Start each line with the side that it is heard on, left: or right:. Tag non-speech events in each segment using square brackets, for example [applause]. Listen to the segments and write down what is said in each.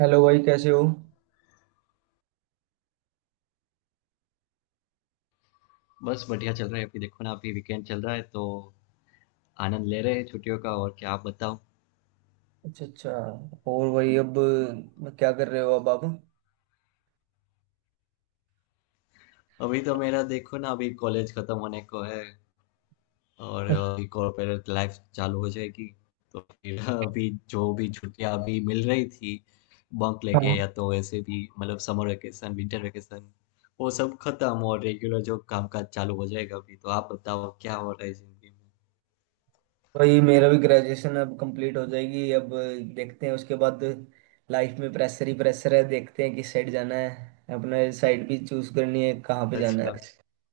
right: Hello भाई, कैसे हो?
left: बस बढ़िया चल रहा है। अभी देखो ना, अभी वीकेंड चल रहा है तो आनंद ले रहे हैं छुट्टियों का। और क्या, आप बताओ।
right: अच्छा अच्छा। और भाई, अब क्या कर रहे हो अब आप?
left: अभी तो मेरा देखो ना, अभी कॉलेज खत्म होने को है और अभी कॉर्पोरेट लाइफ चालू हो जाएगी। तो फिर अभी जो भी छुट्टियां अभी मिल रही थी बंक लेके या
right: हाँ,
left: तो ऐसे भी, मतलब समर वेकेशन, विंटर वेकेशन, वो सब खत्म और रेगुलर जो कामकाज चालू हो जाएगा। अभी तो आप बताओ क्या हो रहा है जिंदगी में।
right: भाई मेरा भी ग्रेजुएशन अब कंप्लीट हो जाएगी अब। देखते हैं उसके बाद। लाइफ में प्रेशर ही प्रेशर है, देखते हैं किस साइड जाना है, अपने साइड भी चूज करनी है कहाँ पे जाना
left: अच्छा।
right: है।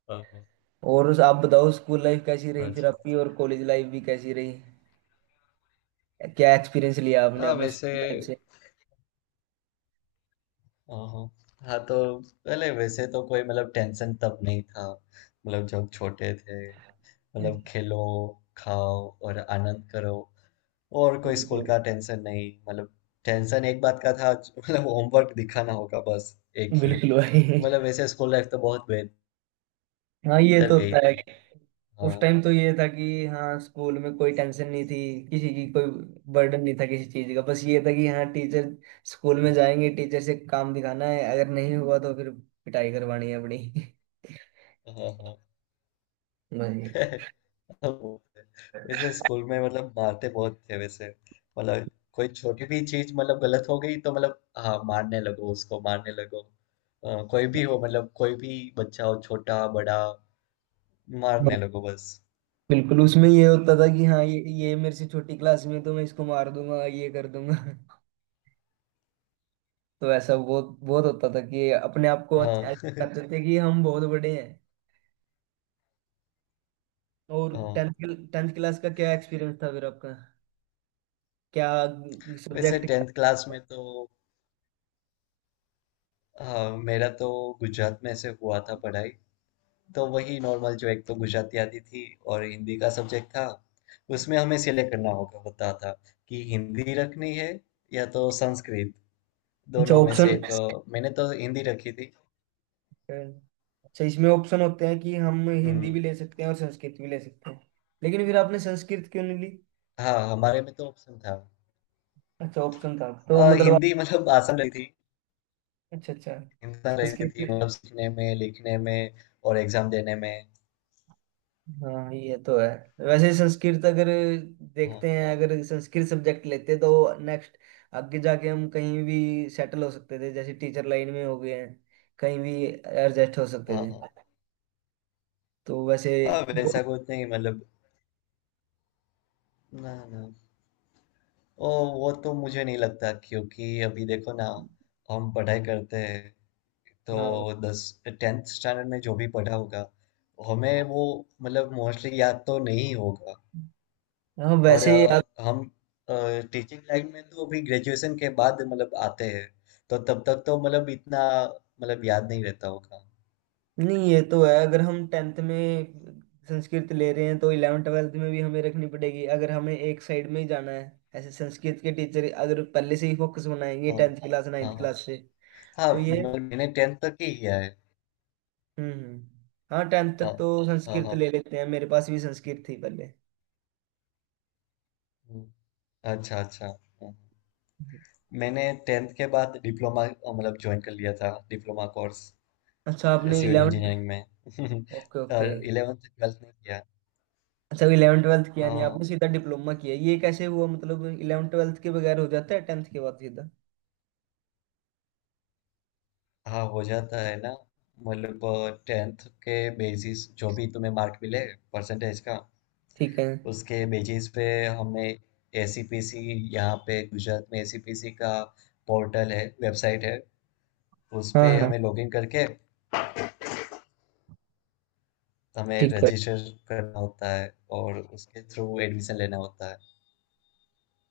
left: हाँ, हाँ।
right: और आप बताओ, स्कूल लाइफ कैसी रही फिर
left: अच्छा।
right: आपकी, और कॉलेज लाइफ भी कैसी रही? क्या एक्सपीरियंस लिया आपने
left: हाँ
right: अपने
left: वैसे।
right: स्कूल लाइफ से?
left: हाँ, हाँ, तो पहले वैसे तो कोई मतलब टेंशन तब नहीं था। मतलब जब छोटे थे, मतलब खेलो, खाओ और आनंद करो। और कोई
right: बिल्कुल
left: स्कूल
right: भाई।
left: का टेंशन नहीं, मतलब टेंशन एक बात का था, मतलब होमवर्क दिखाना होगा बस, एक ही।
right: बिल्कुल भाई।
left: मतलब वैसे स्कूल लाइफ तो बहुत बेहतर
right: हाँ, ये तो
left: गई
right: होता है।
left: थी।
right: उस
left: हाँ।
right: टाइम तो ये था कि हाँ, स्कूल में कोई टेंशन नहीं थी, किसी की कोई बर्डन नहीं था किसी चीज का। बस ये था कि हाँ टीचर, स्कूल में
left: हम्म,
right: जाएंगे, टीचर से काम दिखाना है, अगर नहीं हुआ तो फिर पिटाई करवानी है अपनी। [laughs]
left: हाँ, हाँ
right: बस ये।
left: [laughs] [laughs] वो है। वैसे स्कूल में मतलब मारते बहुत थे वैसे। मतलब कोई छोटी भी चीज मतलब गलत हो गई तो मतलब हाँ, मारने लगो, उसको मारने लगो। कोई भी हो, मतलब कोई भी बच्चा हो, छोटा बड़ा,
right: हाँ,
left: मारने लगो बस।
right: बिल्कुल। उसमें ये होता था कि हाँ, ये मेरे से छोटी क्लास में है, तो मैं इसको मार दूंगा, ये कर दूंगा। [laughs] तो ऐसा बहुत बहुत होता था कि अपने आप को
left: हाँ
right: ऐसा
left: [laughs]
right: करते थे कि हम बहुत बड़े हैं। और
left: हाँ,
right: टेंथ टेंथ क्लास का क्या एक्सपीरियंस था फिर आपका? क्या
left: वैसे
right: सब्जेक्ट?
left: टेंथ क्लास में तो हाँ, मेरा तो गुजरात में से हुआ था पढ़ाई। तो वही नॉर्मल, जो एक तो गुजराती आती थी और हिंदी का सब्जेक्ट था। उसमें हमें सिलेक्ट करना होगा होता था कि हिंदी रखनी है या तो संस्कृत,
right: अच्छा
left: दोनों में से
right: ऑप्शन।
left: एक। मैंने तो हिंदी रखी थी।
right: Current। अच्छा, इसमें ऑप्शन होते हैं कि हम हिंदी
left: हम्म।
right: भी ले सकते हैं और संस्कृत भी ले सकते हैं, लेकिन फिर आपने संस्कृत क्यों नहीं ली?
left: हाँ, हमारे में तो ऑप्शन था।
right: अच्छा, ऑप्शन था तो मतलब
left: हिंदी मतलब [laughs] आसान रही थी,
right: अच्छा अच्छा।
left: हिंदुस्तान रहती
right: संस्कृत।
left: थी मतलब सीखने में, लिखने में और एग्जाम देने में।
right: हाँ, ये तो है। वैसे संस्कृत अगर,
left: हाँ,
right: देखते हैं अगर संस्कृत सब्जेक्ट लेते तो नेक्स्ट, आगे जाके हम कहीं भी सेटल हो सकते थे, जैसे टीचर लाइन में हो गए हैं, कहीं भी एडजस्ट हो सकते
left: हाँ।
right: थे।
left: हाँ,
right: तो वैसे
left: हाँ, वैसा कुछ नहीं, मतलब ना ना, ओ वो तो मुझे नहीं लगता क्योंकि अभी देखो ना, हम पढ़ाई करते हैं तो
right: हाँ
left: दस टेंथ स्टैंडर्ड में जो भी पढ़ा होगा हमें वो मतलब मोस्टली याद तो नहीं होगा।
right: हाँ,
left: और
right: वैसे।
left: हम टीचिंग लाइन में तो अभी ग्रेजुएशन के बाद मतलब आते हैं तो तब तक तो मतलब इतना मतलब याद नहीं रहता होगा।
right: नहीं, ये तो है। अगर हम टेंथ में संस्कृत ले रहे हैं तो इलेवन ट्वेल्थ में भी हमें रखनी पड़ेगी, अगर हमें एक साइड में ही जाना है। ऐसे संस्कृत के टीचर अगर पहले से ही फोकस बनाएंगे
left: हाँ,
right: टेंथ क्लास
left: हाँ।
right: नाइन्थ
left: हाँ,
right: क्लास से,
left: हाँ
right: तो ये।
left: मतलब मैंने टेंथ तक ही किया है।
right: हम्म। हाँ, टेंथ
left: हाँ,
right: तक तो
left: हाँ।
right: संस्कृत
left: हाँ।
right: ले लेते हैं, मेरे पास भी संस्कृत थी पहले।
left: हम्म, अच्छा, अच्छा। हम्म। मैंने टेंथ के बाद डिप्लोमा मतलब ज्वाइन कर लिया था, डिप्लोमा कोर्स
right: अच्छा, आपने
left: सिविल
right: इलेवन?
left: इंजीनियरिंग में
right: ओके
left: [laughs]
right: ओके।
left: और इलेवेंथ ट्वेल्थ में किया।
right: अच्छा, इलेवन ट्वेल्थ किया नहीं
left: हाँ,
right: आपने, सीधा डिप्लोमा किया, ये कैसे हुआ? मतलब इलेवन ट्वेल्थ के बगैर हो जाता है टेंथ के बाद सीधा?
left: हाँ हो जाता है ना, मतलब टेंथ के बेसिस, जो भी तुम्हें मार्क मिले परसेंटेज का,
right: ठीक है।
left: उसके बेसिस पे हमें ACPC, यहाँ पे गुजरात में ACPC का पोर्टल है, वेबसाइट है। उस
right: हाँ
left: पे
right: हाँ।
left: हमें लॉगिन करके हमें
right: ठीक है।
left: रजिस्टर करना होता है और उसके थ्रू एडमिशन लेना होता है।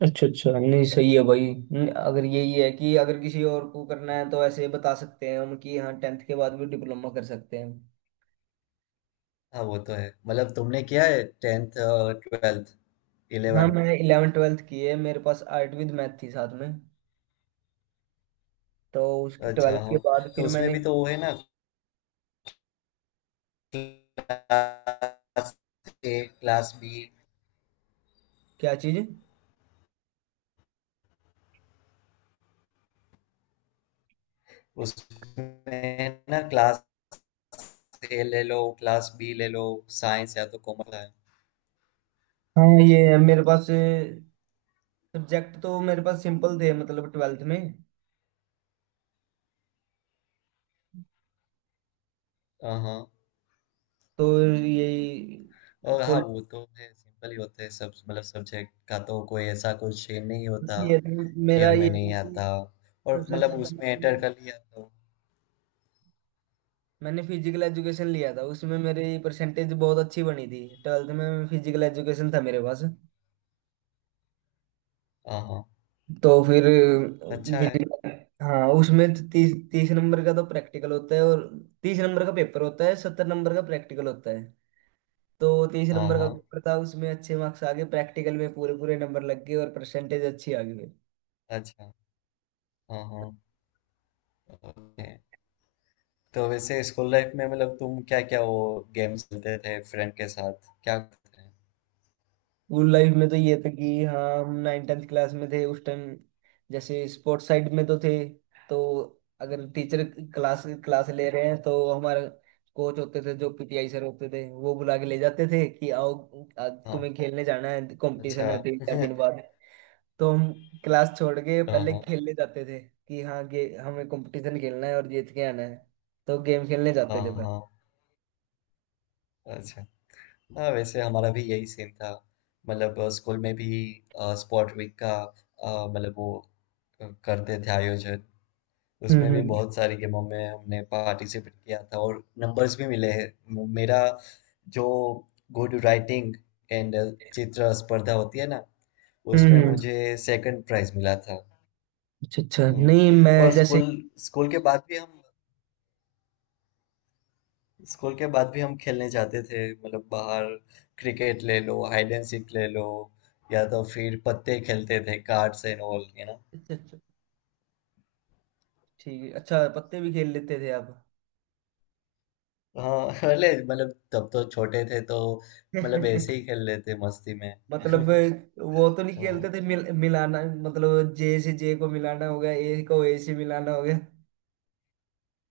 right: अच्छा अच्छा, नहीं सही है भाई। अगर यही है कि अगर किसी और को करना है तो ऐसे बता सकते हैं हम कि हाँ, टेंथ के बाद भी डिप्लोमा कर सकते हैं।
left: हाँ, वो तो है मतलब तुमने किया है टेंथ ट्वेल्थ
right: हाँ,
left: इलेवन।
right: मैंने इलेवन ट्वेल्थ की है, मेरे पास आर्ट विद मैथ थी साथ में। तो उस
left: अच्छा
right: ट्वेल्थ के
left: हाँ,
right: बाद
left: तो
right: फिर
left: उसमें
right: मैंने,
left: भी तो वो है ना, क्लास A, क्लास B।
right: क्या चीज़?
left: उसमें ना, क्लास A ले लो, क्लास B ले लो, साइंस या तो कॉमर्स है।
right: हाँ ये है, मेरे पास सब्जेक्ट तो मेरे पास सिंपल थे मतलब ट्वेल्थ में।
left: हाँ,
right: तो यही,
left: और हाँ,
right: पॉलिटिक्स
left: वो तो है, सिंपल ही होते हैं सब, मतलब सब्जेक्ट का तो कोई ऐसा कुछ ये नहीं होता
right: ये था।
left: कि
right: मेरा
left: हमें
right: ये था
left: नहीं
right: कि
left: आता और
right: सबसे
left: मतलब
right: ज्यादा
left: उसमें
right: मैंने,
left: एंटर कर लिया तो।
right: मैंने फिजिकल एजुकेशन लिया था। उसमें मेरी परसेंटेज बहुत अच्छी बनी थी ट्वेल्थ में, फिजिकल एजुकेशन था मेरे पास।
left: हाँ, हाँ।
right: तो फिर
left: अच्छा है।
right: फिजिकल, हाँ उसमें 30-30 नंबर का तो प्रैक्टिकल होता है और 30 नंबर का पेपर होता है, 70 नंबर का प्रैक्टिकल होता है। तो तीस
left: हाँ,
right: नंबर का
left: हाँ।
right: पेपर था, उसमें अच्छे मार्क्स आ गए, प्रैक्टिकल में पूरे पूरे नंबर लग गए और परसेंटेज अच्छी आ गई।
left: अच्छा। हाँ, हाँ। ओके, तो वैसे स्कूल लाइफ में मतलब तुम क्या क्या वो गेम्स खेलते थे, फ्रेंड के साथ क्या करते थे?
right: स्कूल लाइफ में तो ये था कि हाँ, हम नाइन टेंथ क्लास में थे उस टाइम। जैसे स्पोर्ट्स साइड में तो थे, तो अगर टीचर क्लास क्लास ले रहे हैं तो हमारे कोच होते थे, जो PTI सर होते थे, वो बुला के ले जाते थे कि आओ, आज
left: हाँ।
right: तुम्हें खेलने जाना है,
left: अच्छा
right: कंपटीशन है 3-4 दिन
left: [laughs]
right: बाद। तो हम क्लास छोड़ के
left: हाँ,
right: पहले
left: हाँ।
right: खेलने जाते थे कि हाँ गे, हमें कंपटीशन खेलना है और जीत के आना है। तो गेम खेलने
left: हाँ,
right: जाते थे पहले।
left: हाँ। अच्छा। हाँ, वैसे हमारा भी यही सीन था। मतलब स्कूल में भी स्पोर्ट वीक का, मतलब वो, करते थे आयोजन। उसमें भी
right: हम्म।
left: बहुत सारी गेमों में हमने पार्टिसिपेट किया था और नंबर्स भी मिले हैं। मेरा जो गुड राइटिंग एंड चित्र स्पर्धा होती है ना, उसमें
right: हम्म,
left: मुझे सेकंड प्राइज मिला था।
right: अच्छा अच्छा, नहीं मैं
left: हम्म। और
right: जैसे,
left: स्कूल, स्कूल के बाद भी हम, स्कूल के बाद भी हम खेलने जाते थे मतलब बाहर। क्रिकेट ले लो, हाइड एंड सीक ले लो, या तो फिर पत्ते खेलते थे, कार्ड्स एंड ऑल।
right: अच्छा अच्छा। ठीक है। अच्छा, पत्ते भी खेल लेते थे आप?
left: हाँ [laughs] अरे मतलब तब तो छोटे थे तो, मतलब ऐसे ही
right: [laughs] हाँ,
left: खेल लेते मस्ती में [laughs]
right: मतलब वो तो नहीं
left: हाँ,
right: खेलते थे, मिलाना, मतलब जे से जे को मिलाना हो गया, ए को ए से मिलाना हो गया,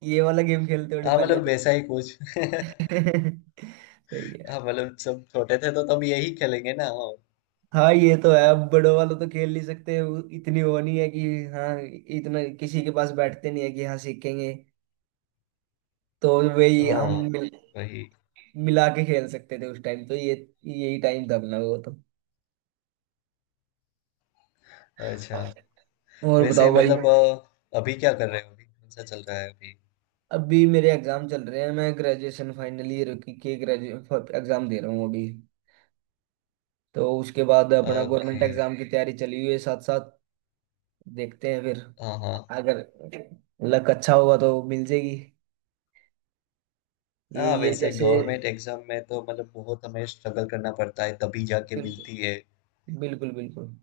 right: ये वाला गेम खेलते होंगे
left: हाँ,
right: पहले
left: मतलब
right: तो।
left: वैसा ही कुछ [laughs]
right: [laughs] सही
left: हाँ
right: है।
left: मतलब सब छोटे थे तो तब यही खेलेंगे ना, हाँ।
right: हाँ, ये तो है, अब बड़ों वालों तो खेल नहीं सकते, वो इतनी वो नहीं है कि हाँ, इतना किसी के पास बैठते नहीं है कि हाँ सीखेंगे। तो वही हम
left: हाँ, वही।
right: मिला के खेल सकते थे उस टाइम, तो ये यही टाइम था अपना वो तो।
left: अच्छा।
right: और
left: वैसे
right: बताओ भाई,
left: मतलब अभी क्या कर रहे हो, अभी कौन सा चल रहा है अभी?
right: अभी मेरे एग्जाम चल रहे हैं, मैं ग्रेजुएशन फाइनल ईयर की के ग्रेजुएट एग्जाम दे रहा हूँ अभी। तो उसके बाद अपना
left: ओके।
right: गवर्नमेंट एग्जाम की तैयारी चली हुई है साथ साथ। देखते हैं फिर,
left: हाँ, हाँ।
right: अगर लक अच्छा होगा तो मिल जाएगी। ये
left: हाँ,
right: ये
left: वैसे
right: जैसे,
left: गवर्नमेंट एग्जाम में तो मतलब बहुत हमें स्ट्रगल करना पड़ता है, तभी जाके
right: बिल्कुल।
left: मिलती है।
right: बिल्कुल बिल्कुल।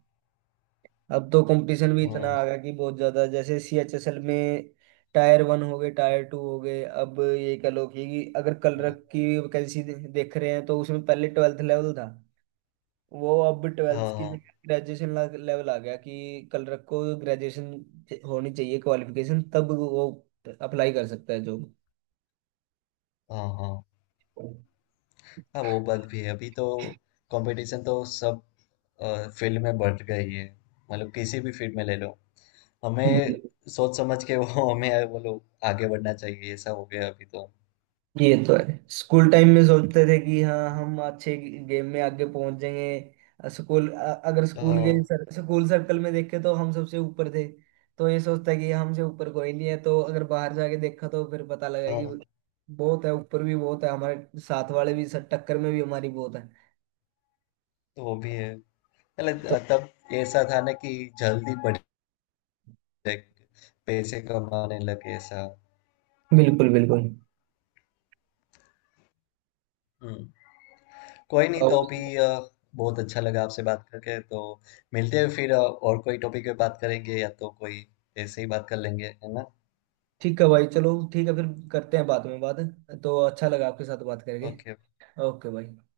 right: अब तो कंपटीशन भी इतना
left: हाँ,
right: आ गया कि बहुत ज्यादा, जैसे CHSL में टायर 1 हो गए, टायर 2 हो गए। अब ये कह लो कि अगर कलर
left: हाँ।
right: की वैकेंसी देख रहे हैं तो उसमें पहले ट्वेल्थ लेवल था, वो अब ट्वेल्थ
left: हाँ,
right: की
left: हाँ।
right: जगह ग्रेजुएशन लेवल आ गया कि कलरक को ग्रेजुएशन होनी चाहिए क्वालिफिकेशन, तब वो अप्लाई कर सकता है जॉब।
left: हाँ, हाँ। हाँ, वो बात भी है। अभी तो कंपटीशन तो सब फील्ड में बढ़ गई है, मतलब किसी भी फील्ड में ले लो हमें सोच समझ के [laughs] वो, हमें वो लोग आगे बढ़ना चाहिए, ऐसा हो गया अभी तो।
right: ये तो है, स्कूल टाइम में सोचते थे कि हाँ, हम अच्छे गेम में आगे पहुंच जाएंगे स्कूल, अगर स्कूल के
left: हाँ,
right: स्कूल सर्कल में देखे तो हम सबसे ऊपर थे, तो ये सोचता है कि हमसे ऊपर कोई नहीं है। तो अगर बाहर जाके देखा तो फिर पता लगा
left: हाँ,
right: कि बहुत है, ऊपर भी बहुत है, हमारे साथ वाले भी, सर टक्कर में भी हमारी बहुत है।
left: तो वो भी है
right: तो
left: मतलब तब ऐसा था ना कि जल्दी बढ़ जाए, पैसे कमाने लगे ऐसा।
right: बिल्कुल बिल्कुल।
left: हम्म। कोई नहीं, तो
right: और
left: अभी बहुत अच्छा लगा आपसे बात करके, तो मिलते हैं फिर और कोई टॉपिक पे बात करेंगे या तो कोई ऐसे ही बात कर लेंगे, है ना?
right: ठीक है भाई, चलो ठीक है फिर, करते हैं बाद में बात। तो अच्छा लगा आपके साथ बात करके।
left: ओके।
right: ओके भाई।